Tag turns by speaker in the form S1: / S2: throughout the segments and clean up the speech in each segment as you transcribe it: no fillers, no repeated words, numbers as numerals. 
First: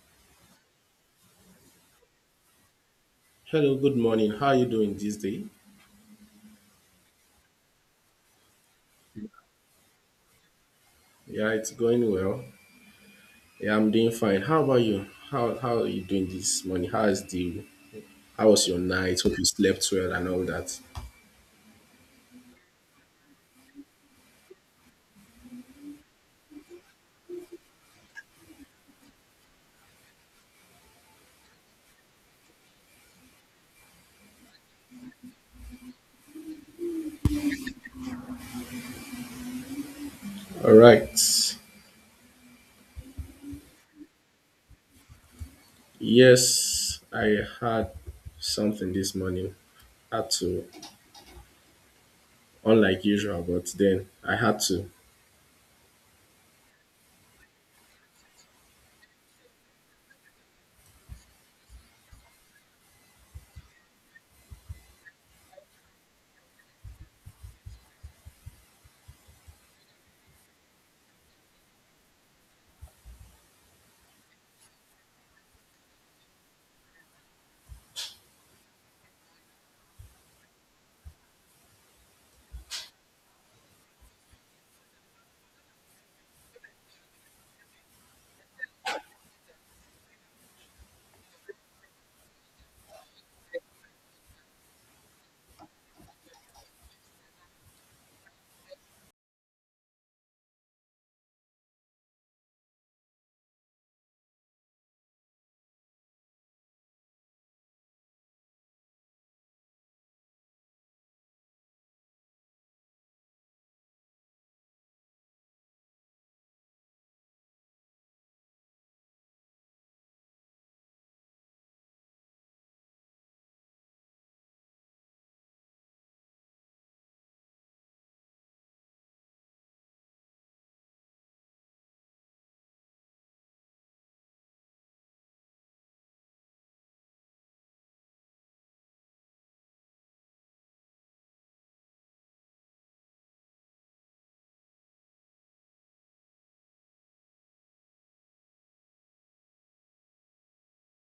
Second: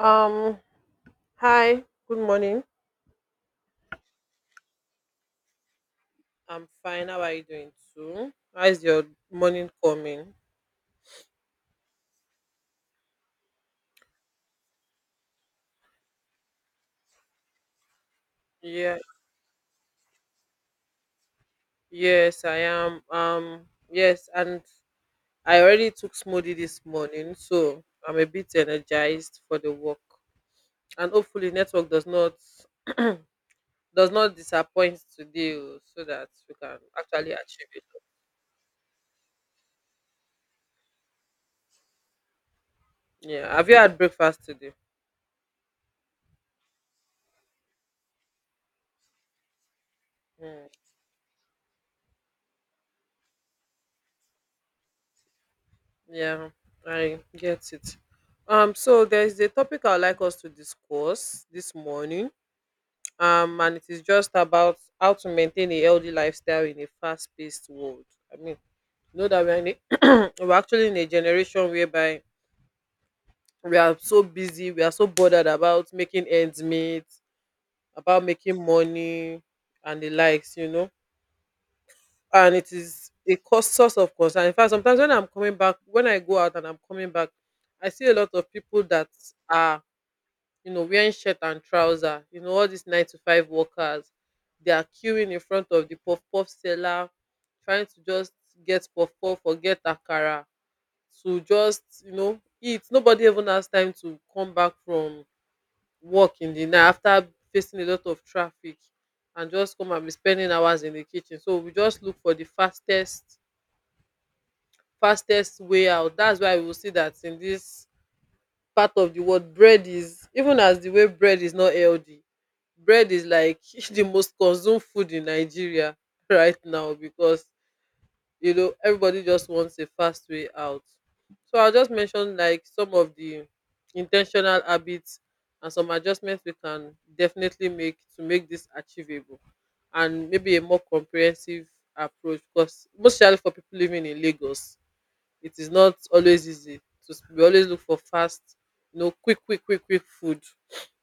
S1: Um, Hi, good morning.
S2: Hello, good morning. How are you doing this day?
S1: I'm fine. How are you doing too? How is your morning coming?
S2: Yeah, it's going well. Yeah, I'm doing fine. How about you? How are you doing this morning? How is the How was your
S1: Yeah,
S2: night? Hope you slept well and all that.
S1: yes, I am. Yes, and I already took smoothie this morning, so I'm a bit energized for the work. And hopefully network does not does not disappoint today oh, so that we can actually achieve it.
S2: All right.
S1: Yeah. Have you had breakfast today?
S2: Yes, I had something this morning. Had to,
S1: Hmm.
S2: unlike usual, but then I had to.
S1: Yeah, I get it. So there is a topic I'd like us to discuss this morning. And it is just about how to maintain a healthy lifestyle in a fast-paced world. I mean, you know that we're actually in a generation whereby we are so busy, we are so bothered about making ends meet, about making money and the likes, you know. And it is a cause source of concern. In fact, sometimes when I'm coming back, when I go out and I'm coming back, I see a lot of people that are you know, wearing shirt and trouser. You know, all these nine to five workers, they are queuing in front of the puff puff seller, trying to just get puff puff or get akara to just, you know, eat. Nobody even has time to come back from work in the night after facing a lot of traffic and just come and be spending hours in the kitchen. So we just look for the fastest way out. That's why we will see that in this part of the word, bread is, even as the way bread is not healthy, bread is like the most consumed food in Nigeria right now, because you know everybody just wants a fast way out. So I'll just mention like some of the intentional habits and some adjustments we can definitely make to make this achievable, and maybe a more comprehensive approach, because mostly for people living in Lagos it is not always easy to we always look for fast, you know, quick food.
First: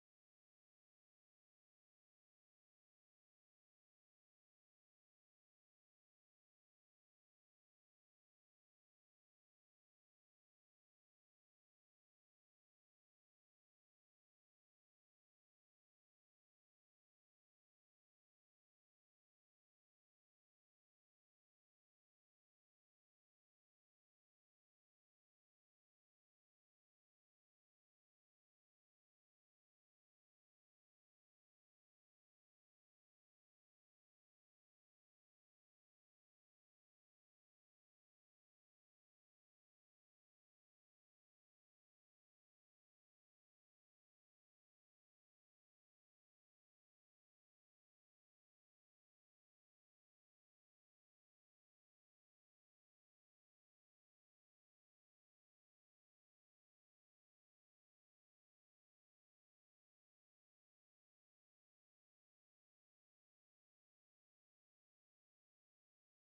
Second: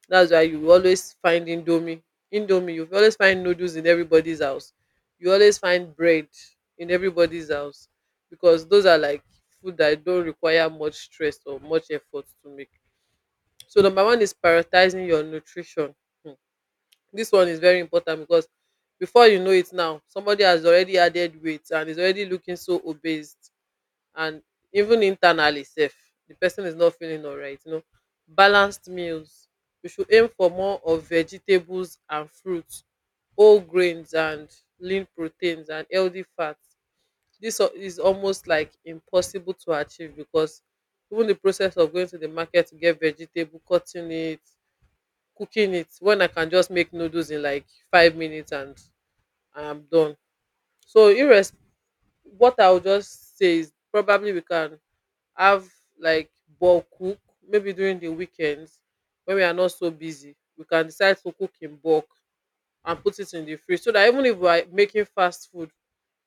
S1: That's why you always find indomie, you always find noodles in everybody's house, you always find bread in everybody's house, because those are like food that don't require much stress or much effort to make. So number one is prioritizing your nutrition. Hmm. This one is very important, because before you know it now somebody has already added weight and is already looking so obese, and even internally safe, the person is not feeling alright, you know. Balanced meals, we should aim for more of vegetables and fruits, whole grains and lean proteins and healthy fats. Is almost like impossible to achieve, because even the process of going to the market to get vegetable, cutting it, cooking it, when I can just make noodles in like 5 minutes and I'm done. So irres what I would just say is probably we can have, like, bulk cook, maybe during the weekends when we are not so busy we can decide to cook in bulk and put it in the fridge, so that even if we are making fast food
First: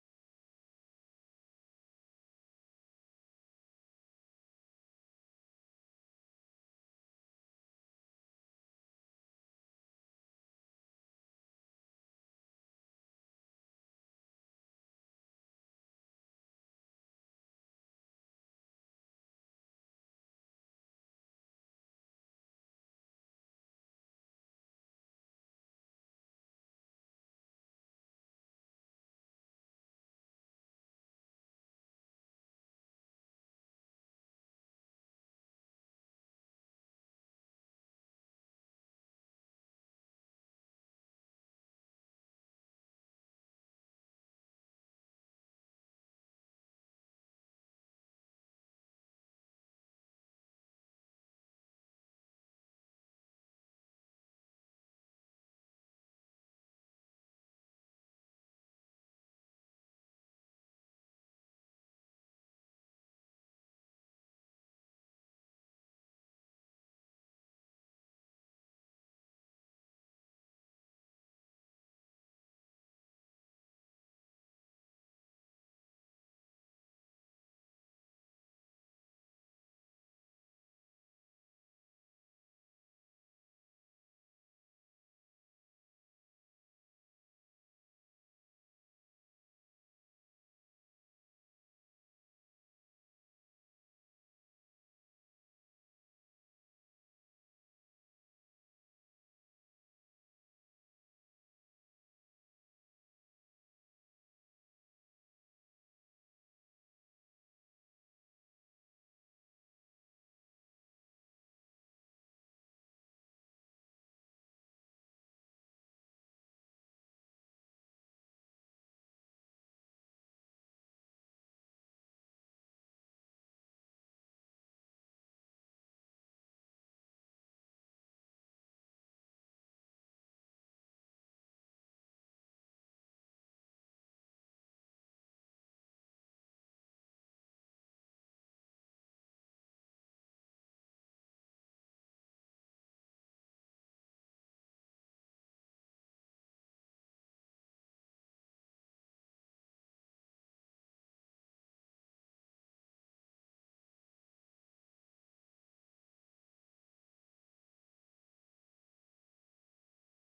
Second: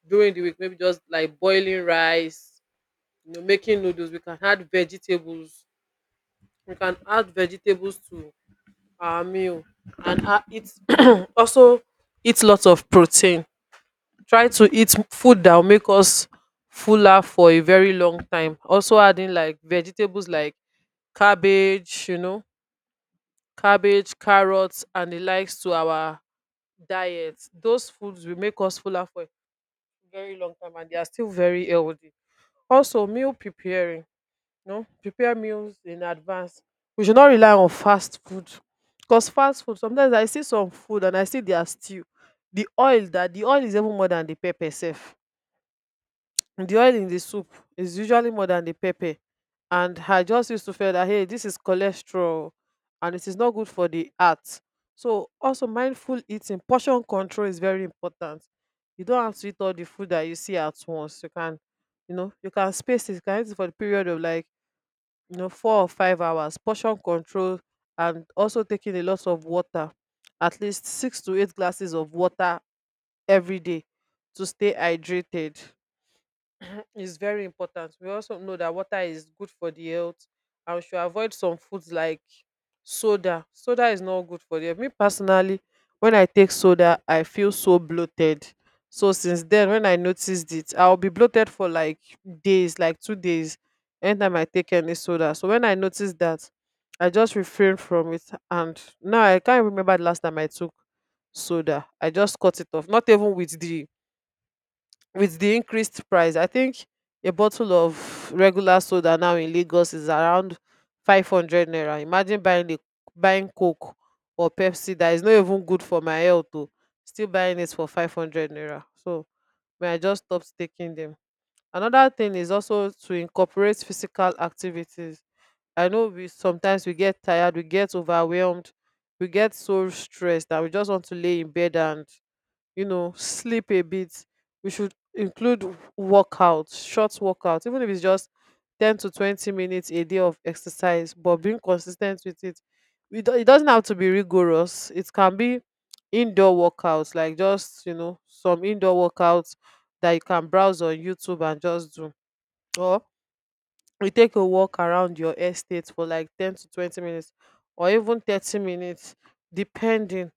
S1: during the week, maybe just like boiling rice, you know, making noodles, we can add vegetables, we can add vegetables to our meal and eat. Also eat lots of protein, try to eat food that will make us fuller for a very long time, also adding like vegetables like cabbage, you know, cabbage, carrots, and the likes to our diet. Those foods will make us fuller for a very long time and they are still very healthy. Also, meal preparing, you know, prepare meals in advance. We should not rely on fast food, because fast food, sometimes I see some food and I see their stew. The oil that the oil is even more than the pepper sef, the oil in the soup is usually more than the pepper. And I just used to feel that, hey, this is cholesterol and it is not good for the heart. So, also, mindful eating, portion control is very important. You don't have to eat all the food that you see at once. You can, you know, you can space it, you can eat it for the period of like, you know, 4 or 5 hours. Portion control, and also taking a lot of water, at least six to eight glasses of water every day to stay hydrated, is very important. We also know that water is good for the health, and we should avoid some foods like soda. Soda is not good for the health. Me personally, when I take soda, I feel so bloated. So since then, when I noticed it, I'll be bloated for like days, like 2 days, anytime I take any soda. So when I noticed that, I just refrained from it. And now I can't remember the last time I took soda. I just cut it off. Not even with the increased price. I think a bottle of regular soda now in Lagos is around 500 naira. Imagine buying the buying coke or pepsi that is not even good for my health o, still buying it for 500 naira. So may, I just stopped taking them. Another thing is also to incorporate physical activities. I know we sometimes we get tired, we get overwhelmed, we get so stressed that we just want to lay in bed and, you know, sleep a bit. We should include workout, short workout, even if it's just 10 to 20 minutes a day of exercise, but being consistent with it. It doesn't have to be rigorous, it can be indoor workouts, like, just, you know, some indoor workouts that you can browse on YouTube and just do. You take a walk around your estate for like 10 to 20 minutes or even 30 minutes, depending.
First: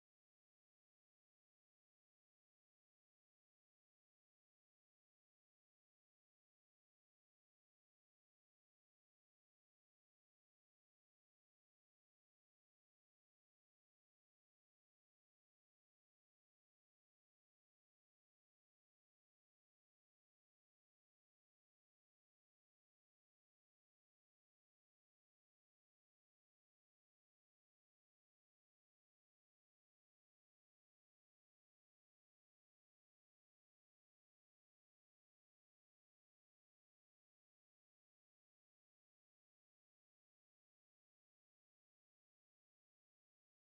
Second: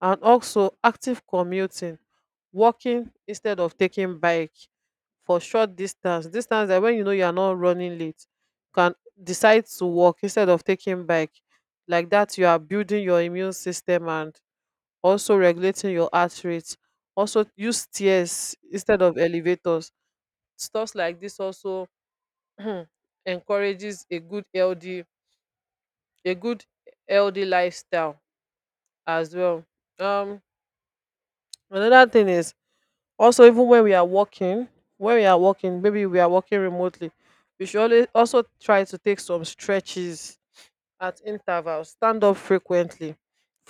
S1: And also active commuting, walking instead of taking bike for short distance, that when you know you are not running late, you can decide to walk instead of taking bike. Like that you are building your immune system and also regulating your heart rate. Also use stairs instead of elevators. Stuff like this also um encourages a good healthy, a good healthy lifestyle as well. Um another thing is, also, even when we are working, when we are working, maybe we are working remotely, we should always also try to take some stretches at intervals, stand up frequently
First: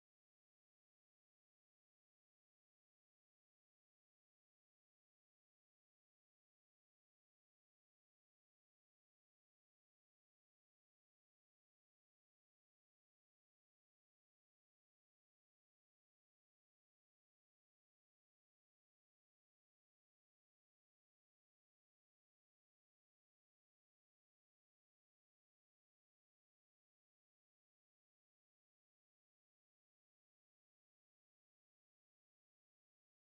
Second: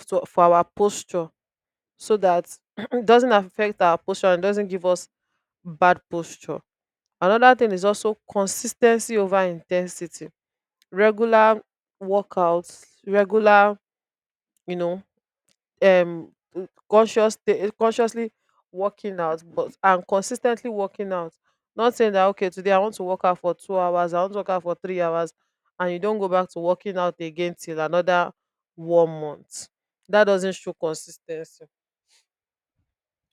S1: to, for our posture, so that it doesn't affect our posture and doesn't give us bad posture. Another thing is also consistency over intensity. Regular workouts, regular, you know, um conscious, consciously working out, but and consistently working out. Not saying that okay, today I want to work out for 2 hours, I want to work out for 3 hours, and you don't go back to working out again till another 1 month. That doesn't show consistency.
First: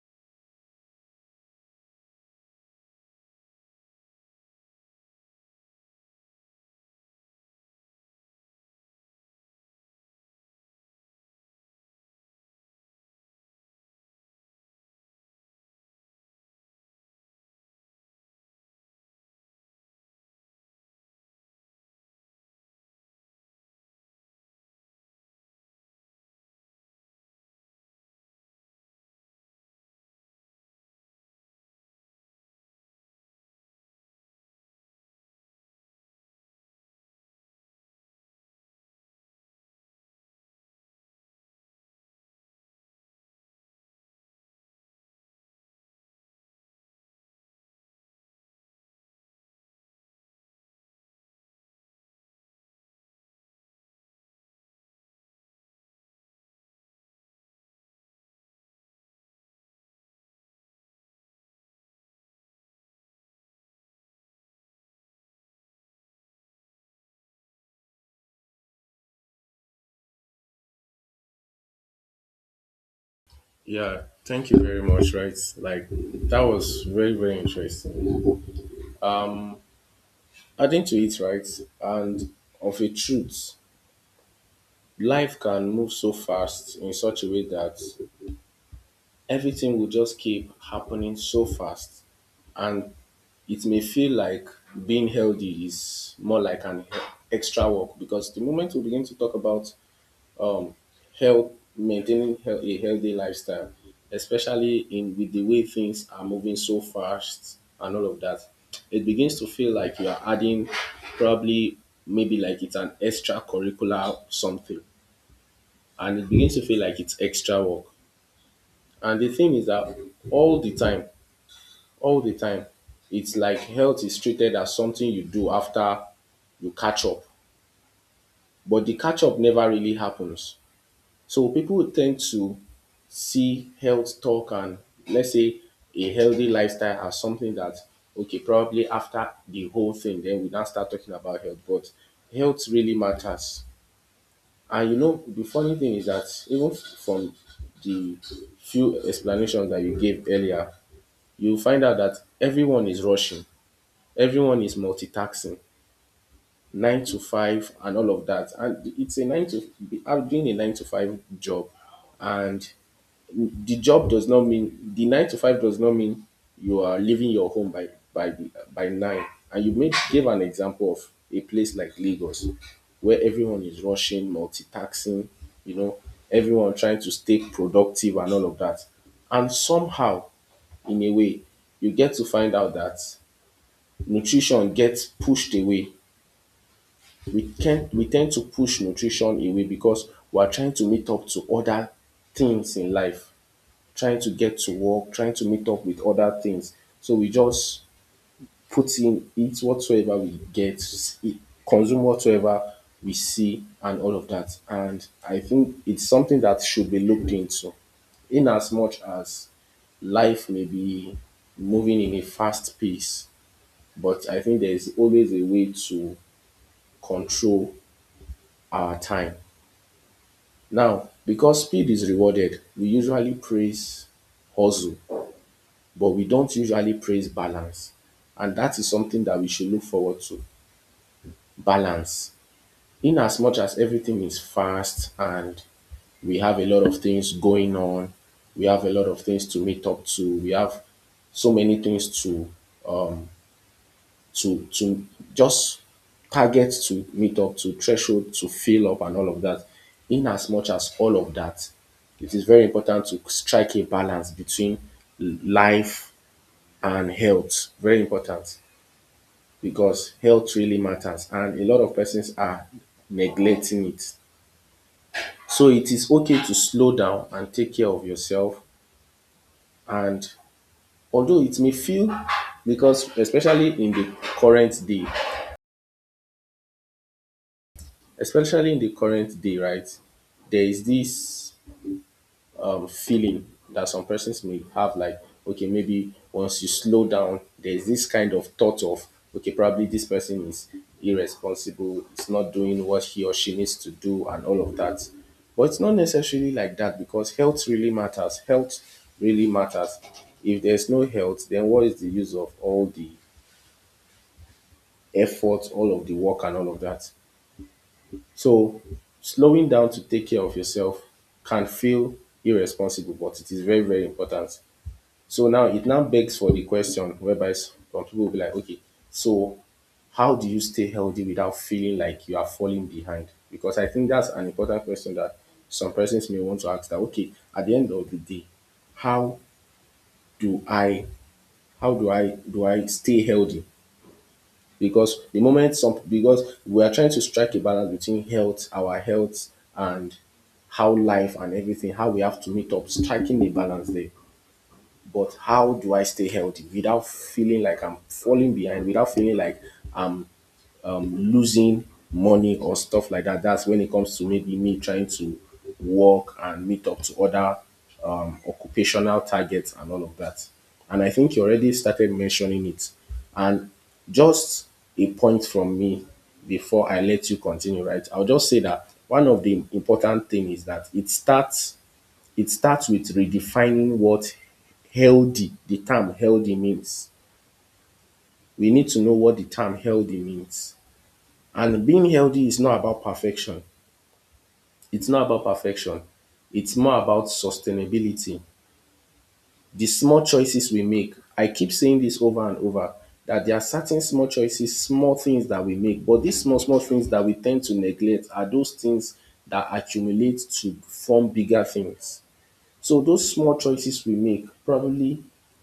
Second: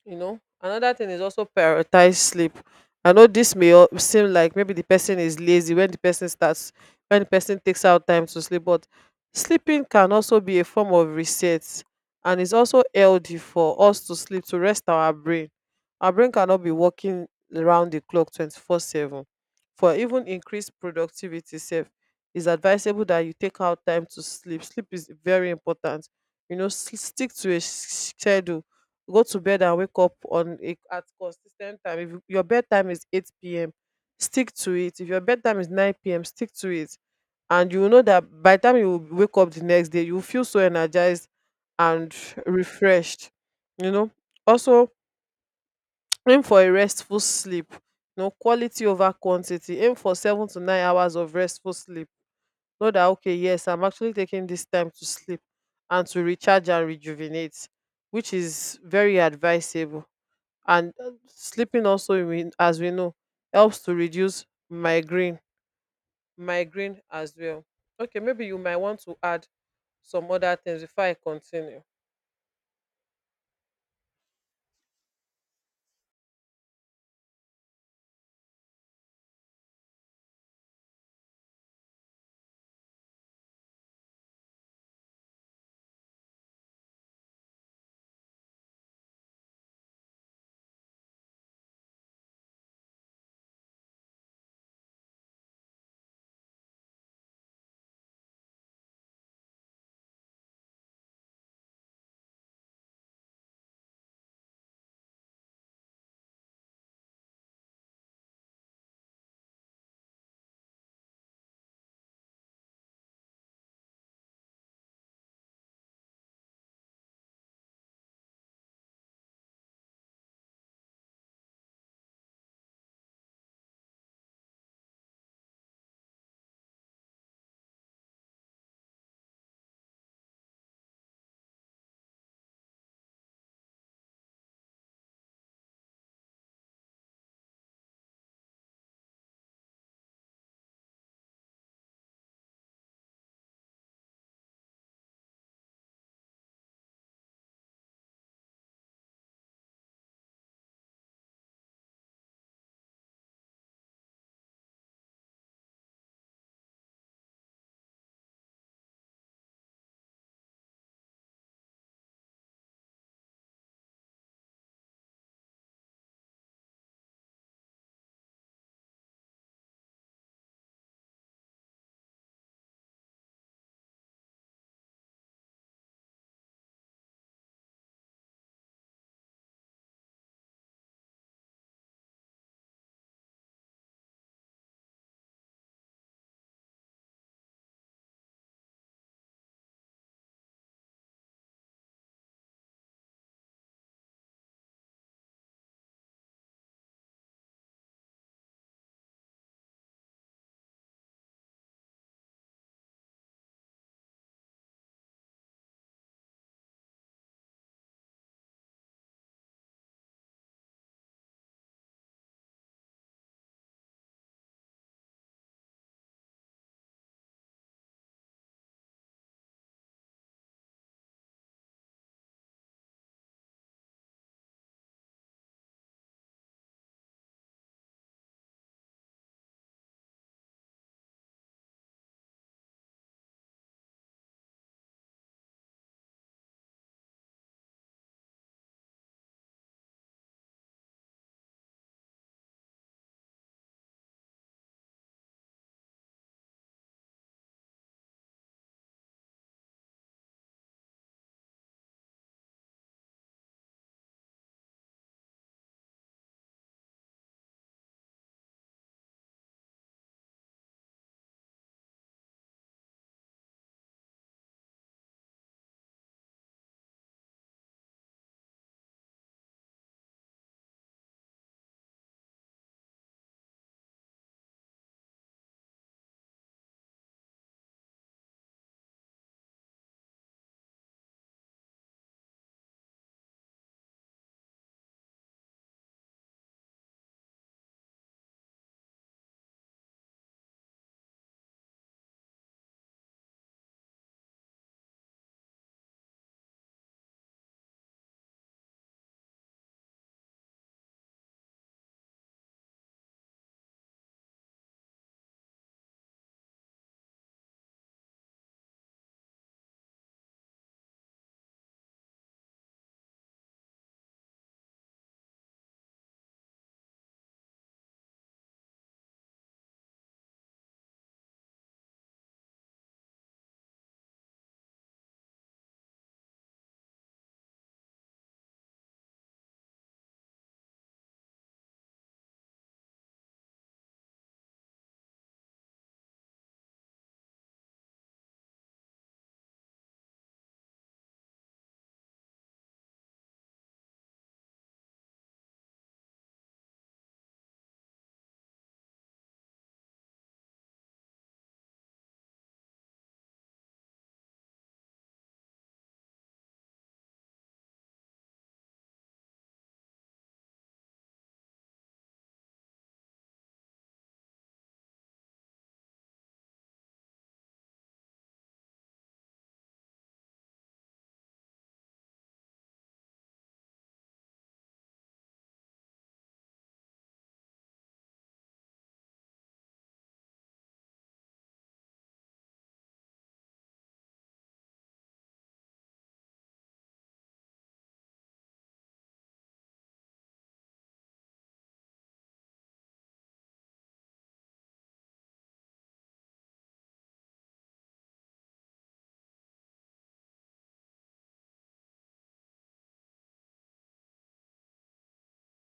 S1: You know, another thing is also prioritize sleep. I know this seem like maybe the person is lazy when the person starts, when the person takes out time to sleep, but sleeping can also be a form of reset, and it's also healthy for us to sleep, to rest our brain. Our brain cannot be working around the clock 24/7. For even increased productivity self, it's advisable that you take out time to sleep. Sleep is very important. You know, stick to a schedule. Go to bed and wake up on a at consistent time. If your bedtime is 8 p.m., stick to it. If your bedtime is 9 p.m., stick to it, and you will know that by the time you wake up the next day you will feel so energized and refreshed. You know, also aim for a restful sleep. You know, quality over quantity, aim for 7 to 9 hours of restful sleep. Know that okay, yes, I'm actually taking this time to sleep and to recharge and rejuvenate, which is very advisable. And sleeping also, as we know, helps to reduce migraine, migraine as well. Okay, maybe you might want to add some other things before I continue.
S2: Yeah, thank you very much, right? Like that was very, very interesting. Um Adding to it, right, and of a truth, life can move so fast in such a way that everything will just keep happening so fast, and it may feel like being healthy is more like an extra work because the moment we begin to talk about um health, maintaining a healthy lifestyle, especially in with the way things are moving so fast and all of that, it begins to feel like you are adding probably, maybe like it's an extra curricular something, and it begins to feel like it's extra work. And the thing is that all the time, all the time, it's like health is treated as something you do after you catch up, but the catch up never really happens. So people tend to see health talk and, let's say, a healthy lifestyle as something that, okay, probably after the whole thing, then we now start talking about health. But health really matters. And you know, the funny thing is that even from the few explanations that you gave earlier, you find out that everyone is rushing, everyone is multitasking, nine to five, and all of that. And it's a nine to, I'm doing a nine to five job, and the job does not mean, the nine to five does not mean you are leaving your home by by by nine. And you made gave an example of a place like Lagos, where everyone is rushing, multitasking, you know, everyone trying to stay productive and all of that. And somehow, in a way, you get to find out that nutrition gets pushed away. We tend to push nutrition away because we are trying to meet up to other things in life, trying to get to work, trying to meet up with other things. So we just put in, eat whatsoever we get, eat, consume whatsoever we see, and all of that. And I think it's something that should be looked into. In as much as life may be moving in a fast pace, but I think there is always a way to control our time. Now, because speed is rewarded, we usually praise hustle but we don't usually praise balance. And that is something that we should look forward to. Balance. In as much as everything is fast and we have a lot of things going on, we have a lot of things to meet up to, we have so many things to to to just target to meet up to, threshold to fill up and all of that. In as much as all of that, it is very important to strike a balance between life and health. Very important. Because health really matters and a lot of persons are neglecting it. So it is okay to slow down and take care of yourself. And although it may feel, because especially in the current day, especially in the current day, right, there is this feeling that some persons may have, like, okay, maybe once you slow down, there's this kind of thought of, okay, probably this person is irresponsible, it's not doing what he or she needs to do and all of that. But it's not necessarily like that, because health really matters, health really matters. If there's no health, then what is the use of all the effort, all of the work, and all of that? So slowing down to take care of yourself can feel irresponsible, but it is very, very important. So now it now begs for the question, whereby some people will be like, okay, so how do you stay healthy without feeling like you are falling behind? Because I think that's an important question that some persons may want to ask, that, okay, at the end of the day, how do I, how do I stay healthy? Because the moment some, because we are trying to strike a balance between health, our health, and how life and everything, how we have to meet up, striking a balance there. But how do I stay healthy without feeling like I'm falling behind, without feeling like losing money or stuff like that? That's when it comes to maybe me trying to work and meet up to other occupational targets and all of that. And I think you already started mentioning it. And just a point from me before I let you continue, right? I'll just say that one of the important things is that it starts, it starts with redefining what healthy, the term healthy means. We need to know what the term healthy means. And being healthy is not about perfection. It's not about perfection. It's more about sustainability. The small choices we make, I keep saying this over and over, that there are certain small choices, small things that we make, but these small, small things that we tend to neglect are those things that accumulate to form bigger things. So those small choices we make, probably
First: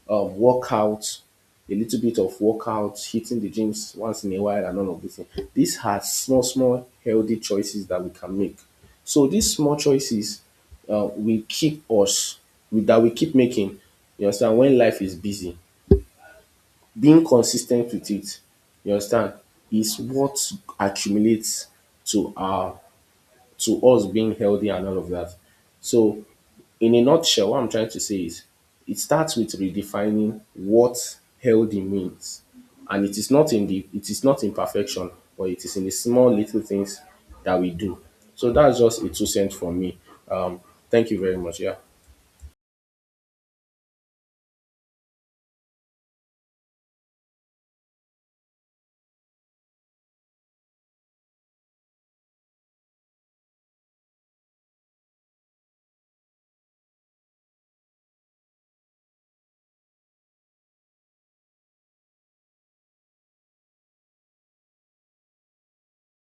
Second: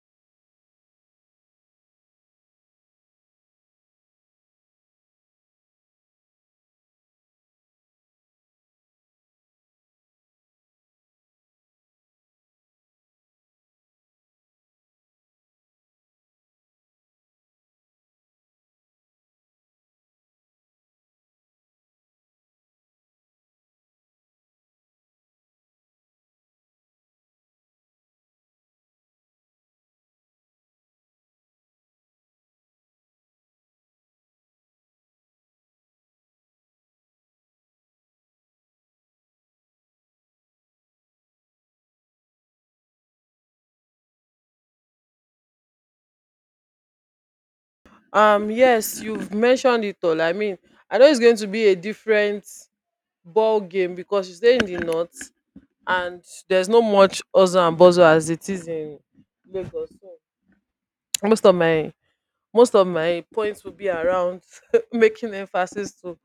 S2: workout, a little bit of workout, hitting the gyms once in a while, and all of these things. These are small, small healthy choices that we can make. So these small choices will keep us, that we keep making. You understand? When life is busy, being consistent with it, you understand, is what accumulates to our, to us being healthy and all of that. So in a nutshell, what I'm trying to say is it starts with redefining what healthy means. And it is not in the, it is not in perfection, but it is in the small little things that we do. So that's just a two-cent from me. Um, thank you very much. Yeah.
S1: yes, you've mentioned it all. I mean, I know it's going to be a different ball game because you stay in the north, and there's no much hustle and bustle as it is in Lagos. So most of my most of my points will be around making emphasis to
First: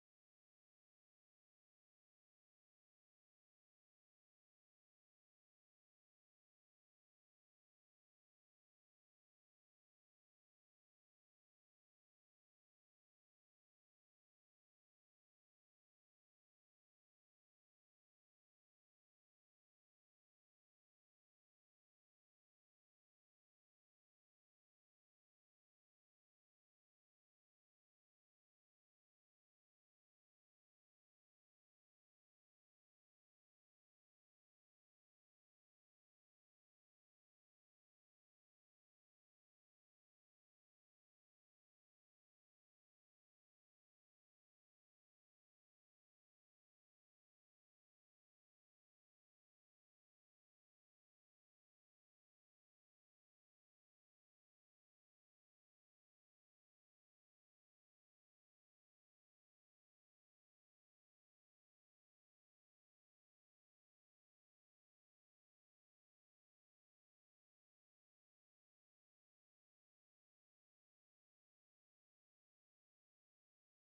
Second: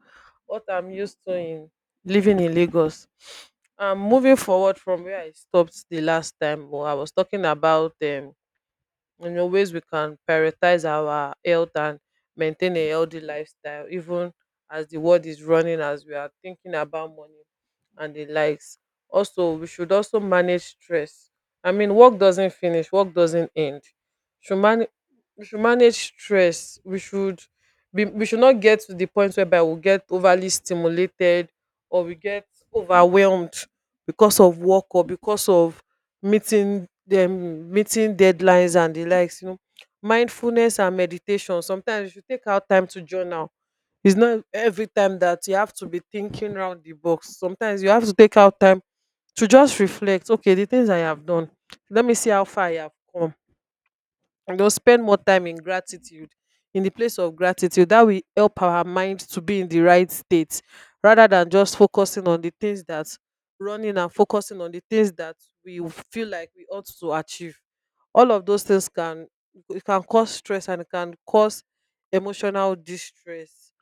S1: what I'm used to in living in Lagos. Moving forward from where I stopped the last time, well, I was talking about in a ways we can prioritize our health and maintain a healthy lifestyle even as the world is running, as we are thinking about money and the likes. Also, we should also manage stress. I mean, work doesn't finish, work doesn't end. should man- we should manage stress. We should be, we should not get to the point whereby we get overly stimulated or we get overwhelmed because of work or because of meeting deadlines and the likes, you know, mindfulness and meditation. Sometimes you should take out time to journal. It's not every time that you have to be thinking round the box. Sometimes you have to take out time to just reflect, okay, the things I have done, let me see how far I have come, and they'll spend more time in gratitude, in the place of gratitude. That will help our mind to be in the right state rather than just focusing on the things that running and focusing on the things that we feel like we ought to achieve. All of those things can, it can cause stress and it can cause emotional distress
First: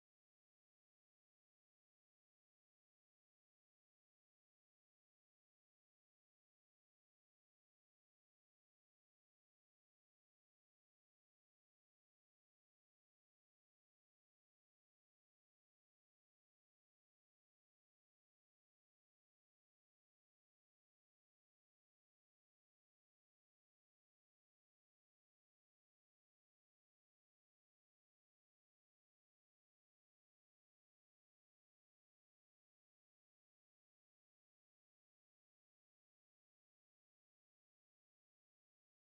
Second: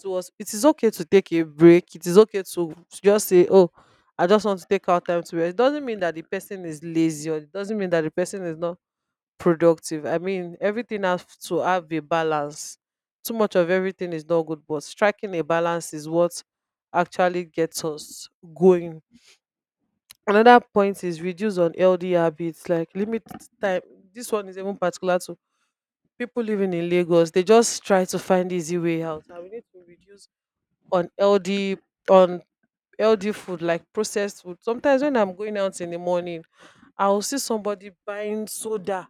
S1: to us. It is okay to take a break. It is okay to just say, oh, I just want to take out time to rest. It doesn't mean that the person is lazy or it doesn't mean that the person is not productive. I mean, everything has to have a balance. Too much of everything is not good, but striking a balance is what actually gets us going. Another point is reduce unhealthy habits, like limit time. This one is even particular to people living in Lagos. They just try to find easy way out, and we need to reduce unhealthy, unhealthy food like processed food. Sometimes when I'm going out in the morning, I will see somebody buying soda,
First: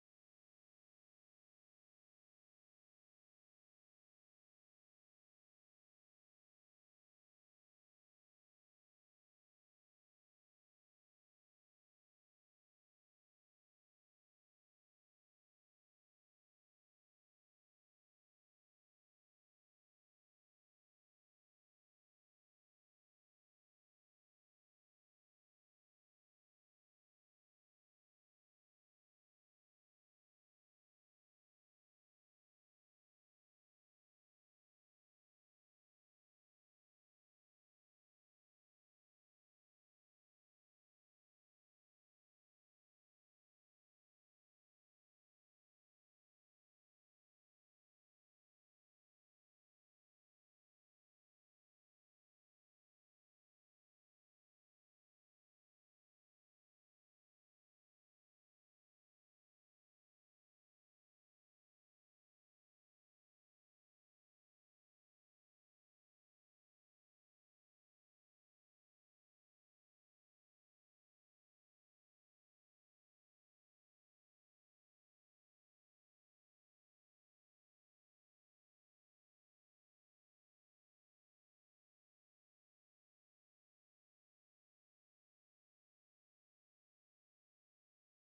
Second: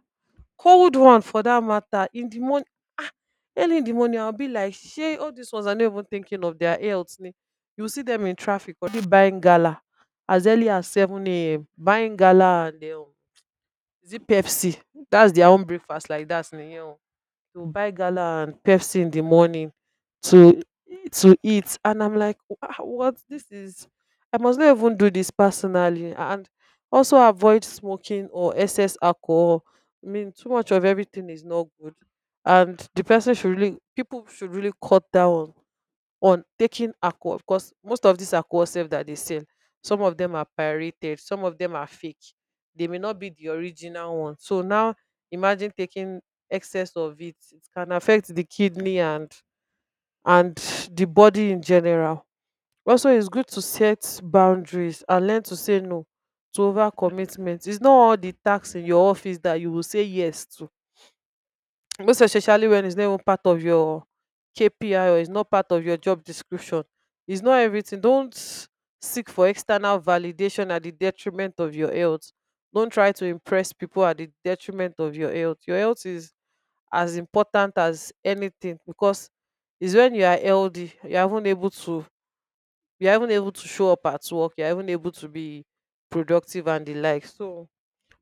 S1: cold one for that matter, in the morning. Early in the morning, I'll be like, Shay, all these ones are not even thinking of their health ni. You will see them in traffic already buying gala as early as 7 a.m. Buying gala and is it Pepsi? That's their own breakfast, like that ni. We'll buy gala and Pepsi in the morning to to eat. And I'm like, What this is? I must not even do this personally." And also avoid smoking or excess alcohol. I mean, too much of everything is not good. And the person should really, people should really cut down on taking alcohol, because most of this alcohol sef that they sell, some of them are pirated, some of them are fake, they may not be the original one. So now imagine taking excess of it, it can affect the kidney and and the body in general. Also, it's good to set boundaries and learn to say no to overcommitment. It's not all the tasks in your office that you will say yes to, most especially when it's not even part of your KPI or it's not part of your job description. It's not everything. Don't seek for external validation at the detriment of your health. Don't try to impress people at the detriment of your health. Your health is as important as anything, because it's when you are healthy, you are even able to, you are even able to show up at work, you are even able to be productive and the like. So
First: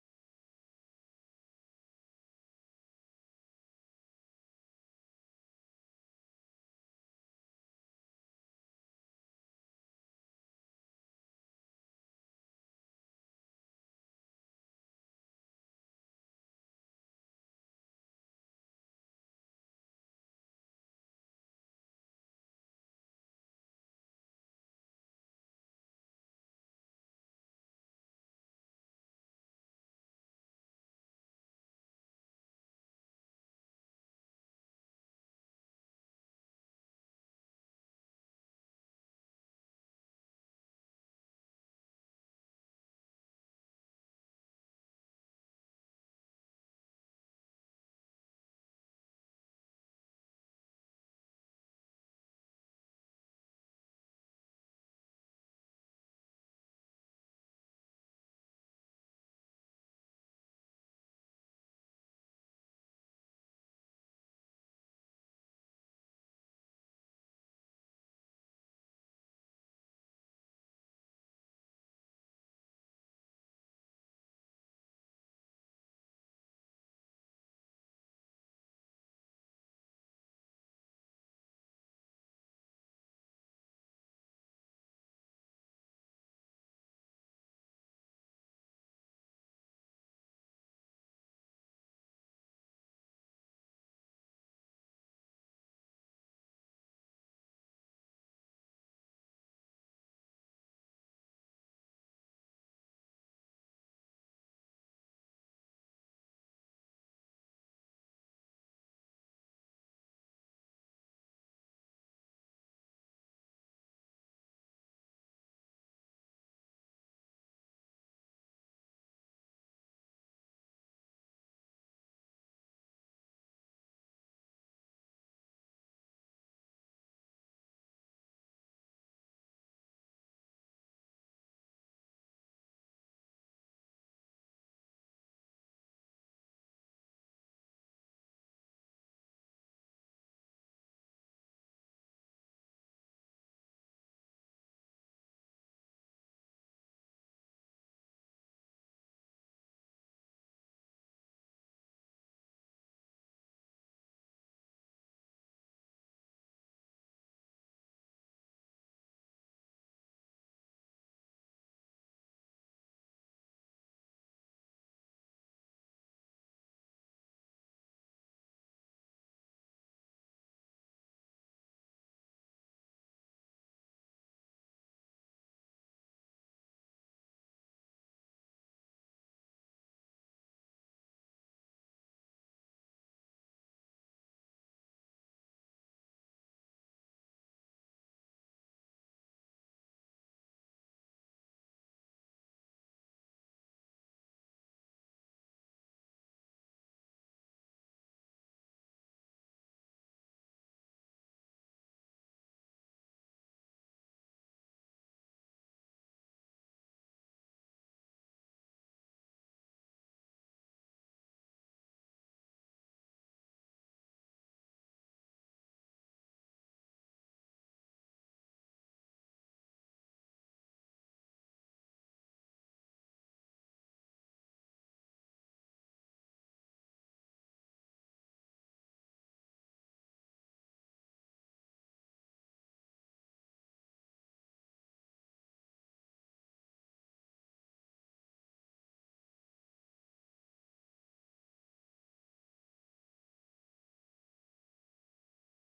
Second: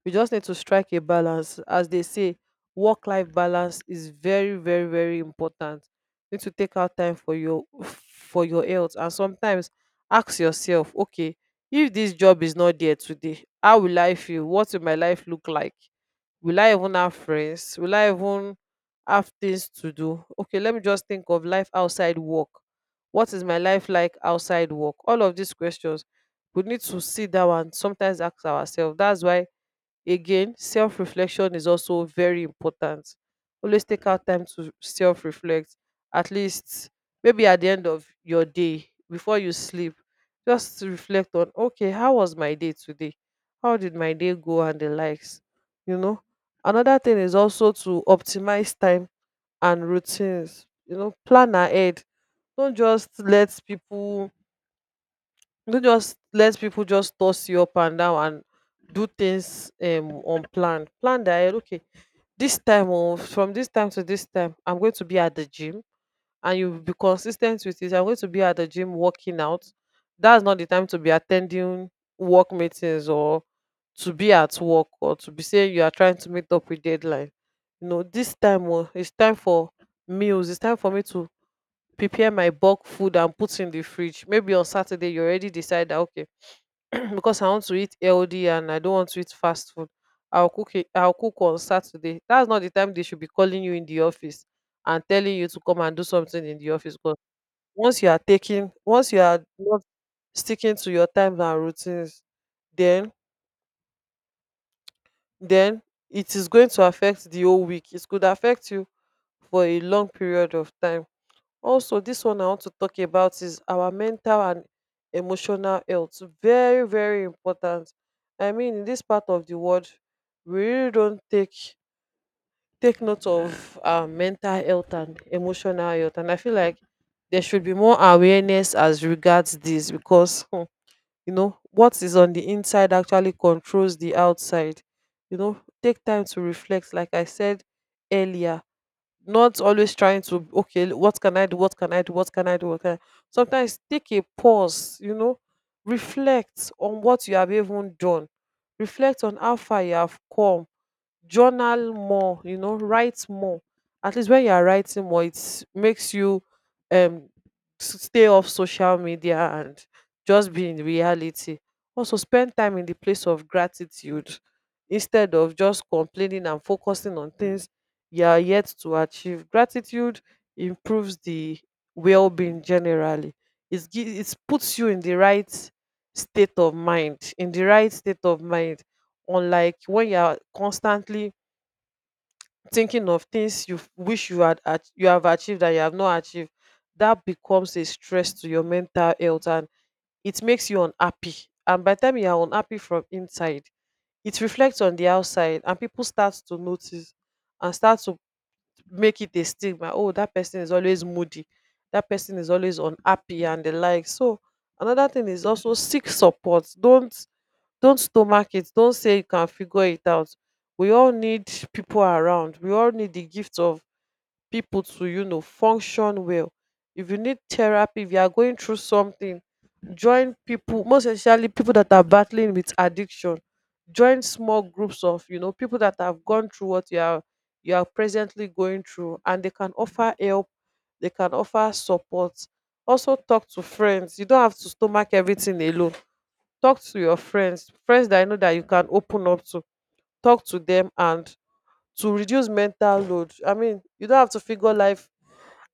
S1: we just need to strike a balance. As they say, work life balance is very, very, very important. You need to take out time for your health, and sometimes ask yourself, okay, if this job is not there today, how will I feel? What will my life look like? Will I even have friends? Will I even have things to do? Okay, let me just think of life outside work. What is my life like outside work? All of these questions we need to sit down and sometimes ask ourselves. That's why, again, self reflection is also very important. Always take out time to self reflect, at least maybe at the end of your day, before you sleep, just to reflect on, okay, how was my day today? How did my day go and the likes? You know, another thing is also to optimize time and routines. You know, plan ahead. Don't just let people don't just let people just toss you up and down and do things unplanned. Plan that, eh, okay, this time of from this time to this time, I'm going to be at the gym and you be consistent with it. I'm going to be at the gym working out. That's not the time to be attending work meetings or to be at work or to be saying you are trying to meet up with deadline. You know, this time oh, it's time for meals, it's time for me to prepare my bulk food and put in the fridge. Maybe on Saturday you already decide that, okay, because I want to eat healthy and I don't want to eat fast food, I'll cook it, I'll cook on Saturday. That's not the time they should be calling you in the office and telling you to come and do something in the office. Because once you are not sticking to your times and routines, then then it is going to affect the whole week. It could affect you for a long period of time. Also, this one I want to talk about is our mental and emotional health. Very, very important. I mean, in this part of the world, we really don't take note of our mental health and emotional health. And I feel like there should be more awareness as regards this, because hmm, you know what is on the inside actually controls the outside. You know, take time to reflect, like I said earlier, not always trying to, okay, what can I do, what can I do, what can I do, what can I? Sometimes take a pause, you know, reflect on what you have even done, reflect on how far you have come. Journal more, you know, write more. At least when you are writing more, it makes you um stay off social media and just be in reality. Also spend time in the place of gratitude instead of just complaining and focusing on things you are yet to achieve. Gratitude improves the well-being generally. It puts you in the right state of mind, in the right state of mind, unlike when you are constantly thinking of things you wish you had you have achieved, that you have not achieved. That becomes a stress to your mental health, and it makes you unhappy. And by the time you are unhappy from inside, it reflects on the outside, and people start to notice and start to make it a stigma, oh that person is always moody, that person is always unhappy and the like. So another thing is also seek support. Don't stomach it. Don't say you can figure it out. We all need people around. We all need the gift of people to, you know, function well. If you need therapy, if you are going through something, join people, most especially people that are battling with addiction. Join small groups of, you know, people that have gone through what you are presently going through, and they can offer help, they can offer support. Also talk to friends. You don't have to stomach everything alone. Talk to your friends, friends that you know that you can open up to. Talk to them and to reduce mental load. I mean, you don't have to figure life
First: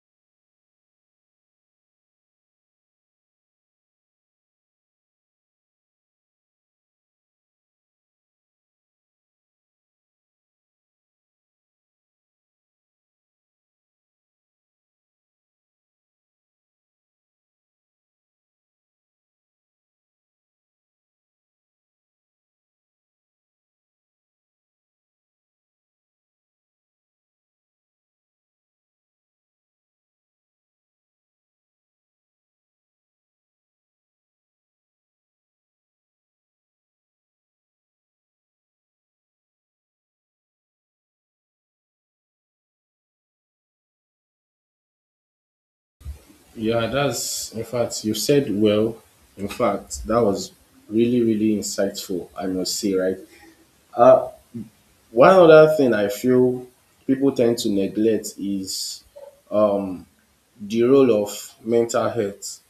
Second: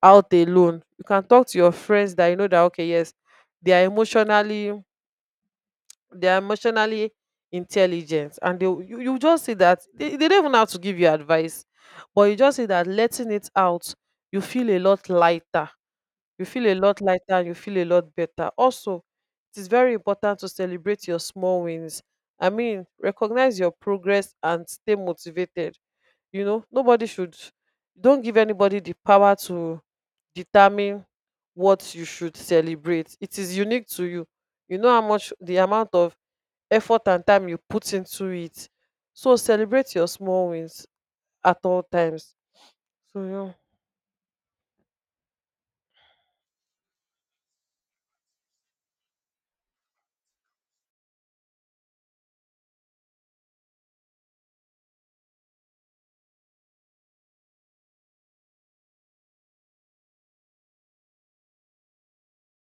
S1: out alone. You can talk to your friends that you know that, okay, yes, they are emotionally they are emotionally intelligent, and you just see that they don't even have to give you advice, but you just see that letting it out, you feel a lot lighter, you feel a lot better. Also, it is very important to celebrate your small wins. I mean, recognize your progress and stay motivated. You know, don't give anybody the power to determine what you should celebrate. It is unique to you. You know how much the amount of effort and time you put into it. So celebrate your small wins at all times. So, yeah.
S2: Yeah, that's, in fact, you said well. In fact, that was really, really insightful. I must say, right? Uh, one other thing I feel people tend to neglect is um the role of mental health.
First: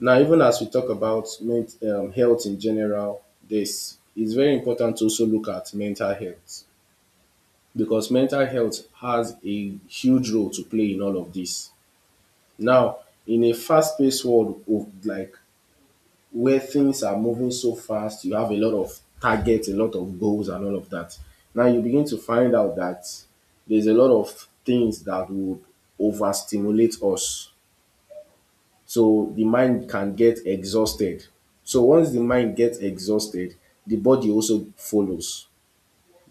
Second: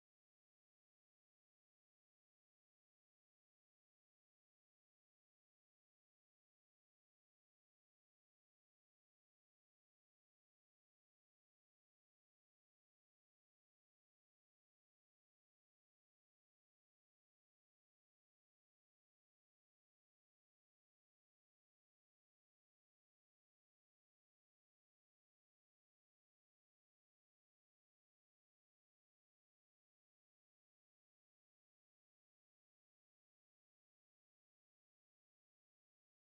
S2: Now, even as we talk about health in general, this it's very important to also look at mental health, because mental health has a huge role to play in all of this. Now, in a fast-paced world of, like, where things are moving so fast, you have a lot of targets, a lot of goals, and all of that. Now you begin to find out that there's a lot of things that would overstimulate us. So the mind can get exhausted. So once the mind gets exhausted, the body also follows.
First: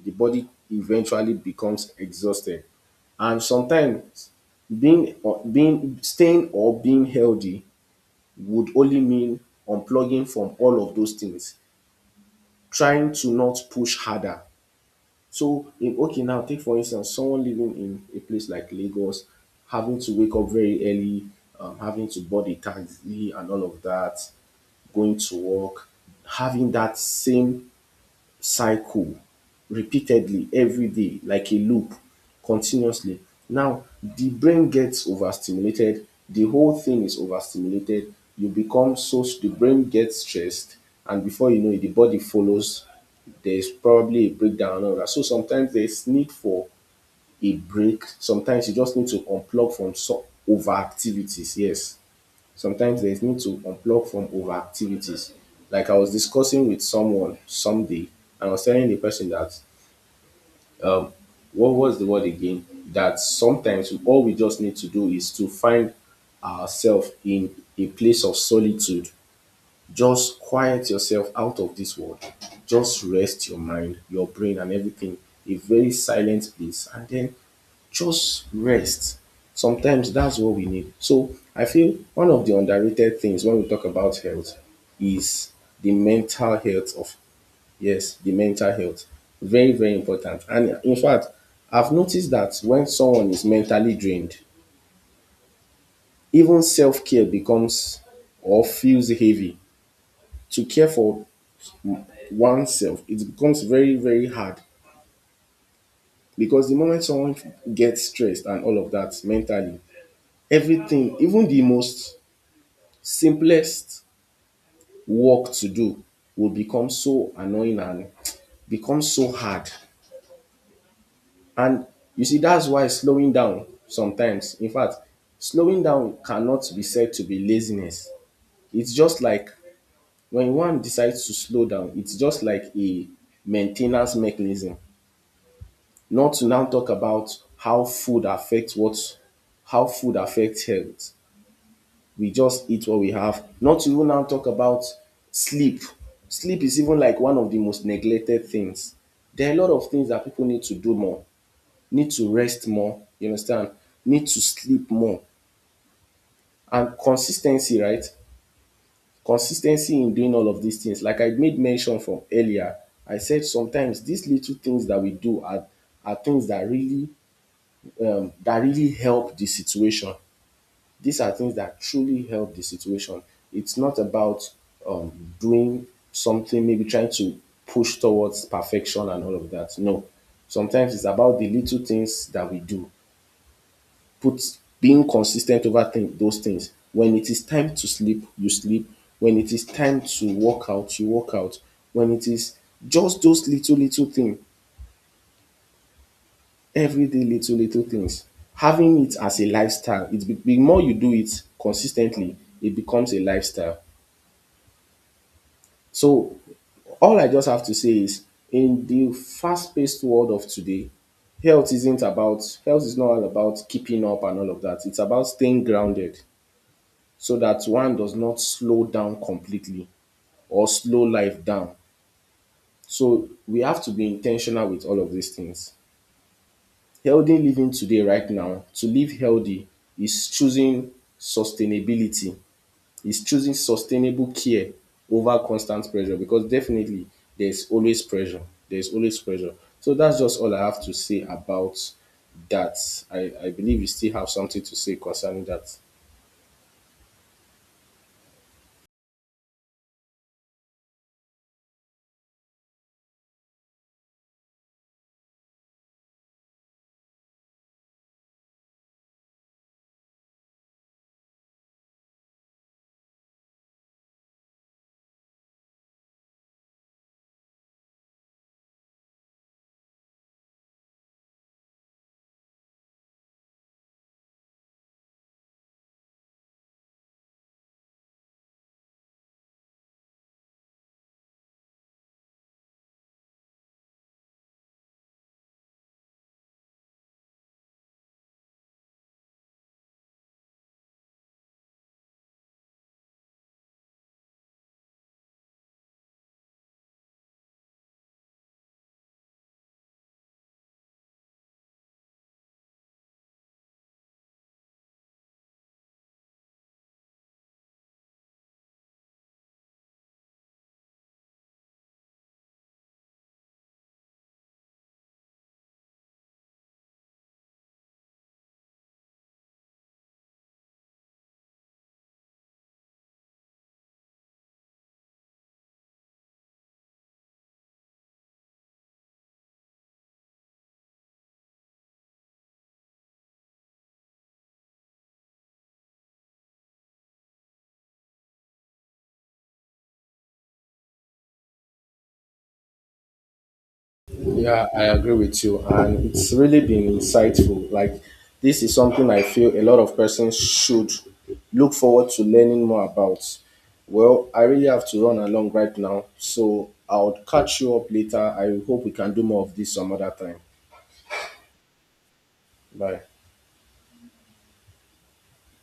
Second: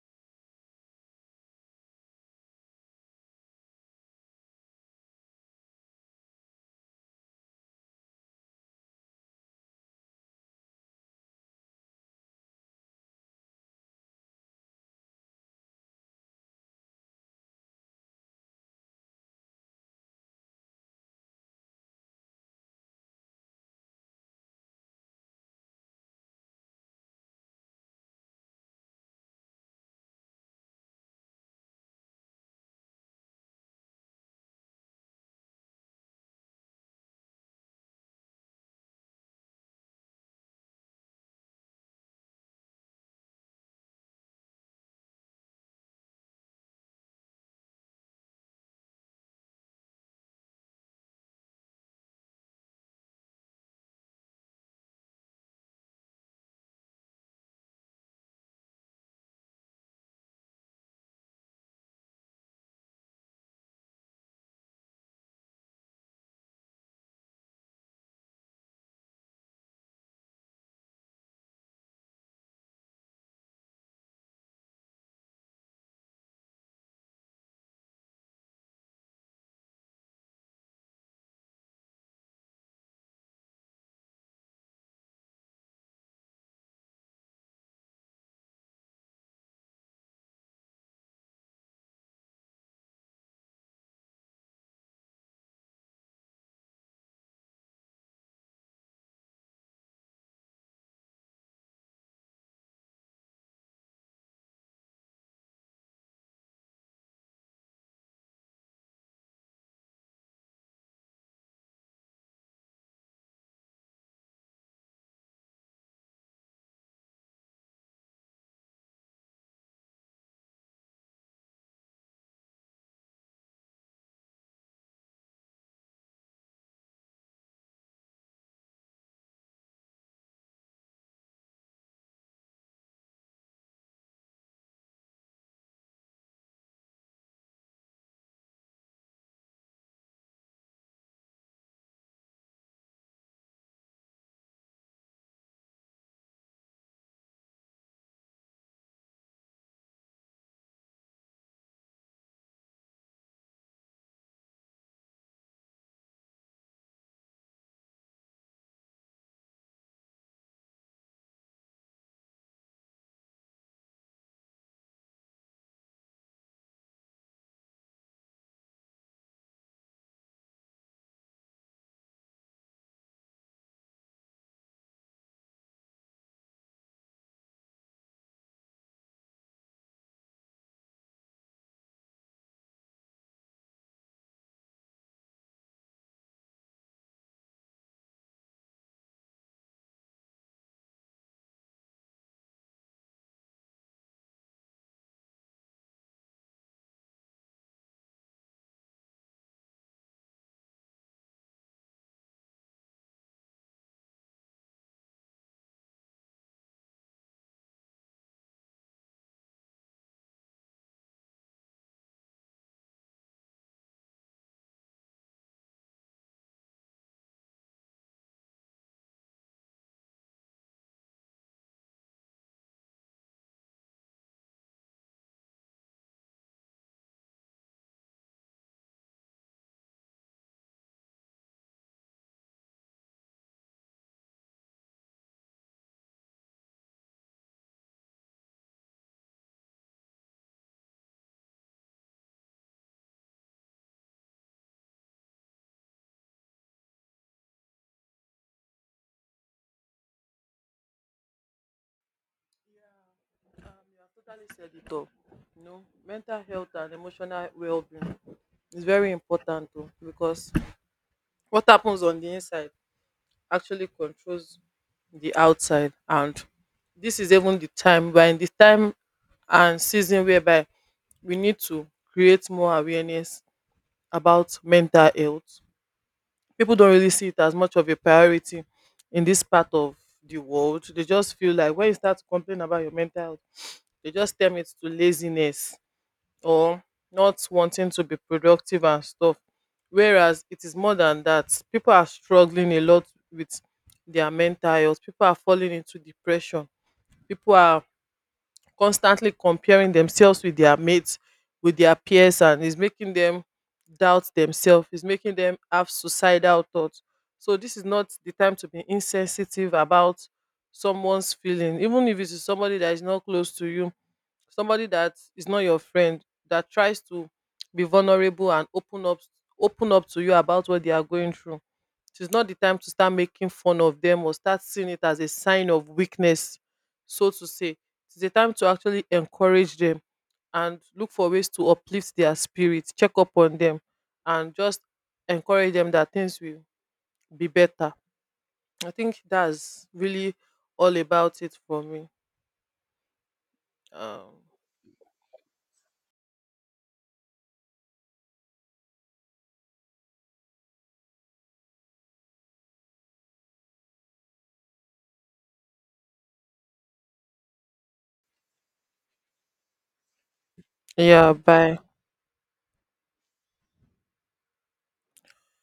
S2: The body eventually becomes exhausted. And sometimes being or being, staying or being healthy would only mean unplugging from all of those things, trying to not push harder. So in, okay, now take for instance someone living in a place like Lagos, having to wake up very early, having to board a taxi and all of that, going to work, having that same cycle repeatedly every day, like a loop, continuously. Now, the brain gets overstimulated, the whole thing is overstimulated. You become so, the brain gets stressed, and before you know it, the body follows. There's probably a breakdown and that. So sometimes there's need for a break. Sometimes you just need to unplug from so, over activities. Yes, sometimes there's need to unplug from over activities. Like I was discussing with someone someday, and I was telling the person that um what was the word again? That sometimes all we just need to do is to find ourselves in a place of solitude. Just quiet yourself out of this world. Just rest your mind, your brain, and everything. A very silent place. And then just rest. Sometimes that's what we need. So I feel one of the underrated things when we talk about health is the mental health of, yes, the mental health. Very, very important. And in fact, I've noticed that when someone is mentally drained, even self-care becomes or feels heavy. To care for oneself, it becomes very, very hard, because the moment someone gets stressed and all of that mentally, everything, even the most simplest work to do, will become so annoying and become so hard. And you see, that's why slowing down sometimes, in fact, slowing down cannot be said to be laziness. It's just like when one decides to slow down, it's just like a maintenance mechanism. Not to now talk about how food affects what, how food affects health. We just eat what we have. Not to even now talk about sleep. Sleep is even like one of the most neglected things. There are a lot of things that people need to do more, need to rest more, you understand, need to sleep more, and consistency, right. Consistency in doing all of these things. Like I made mention from earlier, I said sometimes these little things that we do are things that really that really help the situation. These are things that truly help the situation. It's not about um, doing something, maybe trying to push towards perfection and all of that. No. Sometimes it's about the little things that we do. Put being consistent over thing, those things. When it is time to sleep, you sleep. When it is time to work out, you work out. When it is just those little little things, everyday little little things. Having it as a lifestyle. It be, the more you do it consistently, it becomes a lifestyle. So all I just have to say is, in the fast paced world of today, health isn't about, health is not all about keeping up and all of that. It's about staying grounded so that one does not slow down completely or slow life down. So we have to be intentional with all of these things. Healthy living today, right now, to live healthy is choosing sustainability, is choosing sustainable care over constant pressure, because definitely there's always pressure. There's always pressure. So that's just all I have to say about that. I believe you still have something to say concerning that.
S1: So, you know, mental health and emotional well being, it's very important too, because what happens on the inside actually controls the outside. And this is even the time, we're in the time and season whereby we need to create more awareness about mental health. People don't really see it as much of a priority in this part of the world. They just feel like when you start to complain about your mental health, they just term it to laziness or not wanting to be productive and stuff. Whereas it is more than that. People are struggling a lot with their mental health. People are falling into depression. People are constantly comparing themselves with their mates, with their peers, and it's making them doubt themselves. It's making them have suicidal thoughts. So this is not the time to be insensitive about someone's feeling. Even if it is somebody that is not close to you, somebody that is not your friend, that tries to be vulnerable and open up to you about what they are going through, it is not the time to start making fun of them or start seeing it as a sign of weakness, so to say. It is a time to actually encourage them and look for ways to uplift their spirits, check up on them, and just encourage them that things will be better. I think that's really all about it for me. um,
S2: Yeah, I agree with you. And it's really been insightful. Like, this is something I feel a lot of persons should look forward to learning more about. Well, I really have to run along right now. So I'll catch you up later. I hope we can do more of this some other time.
S1: yeah, bye.
S2: Bye.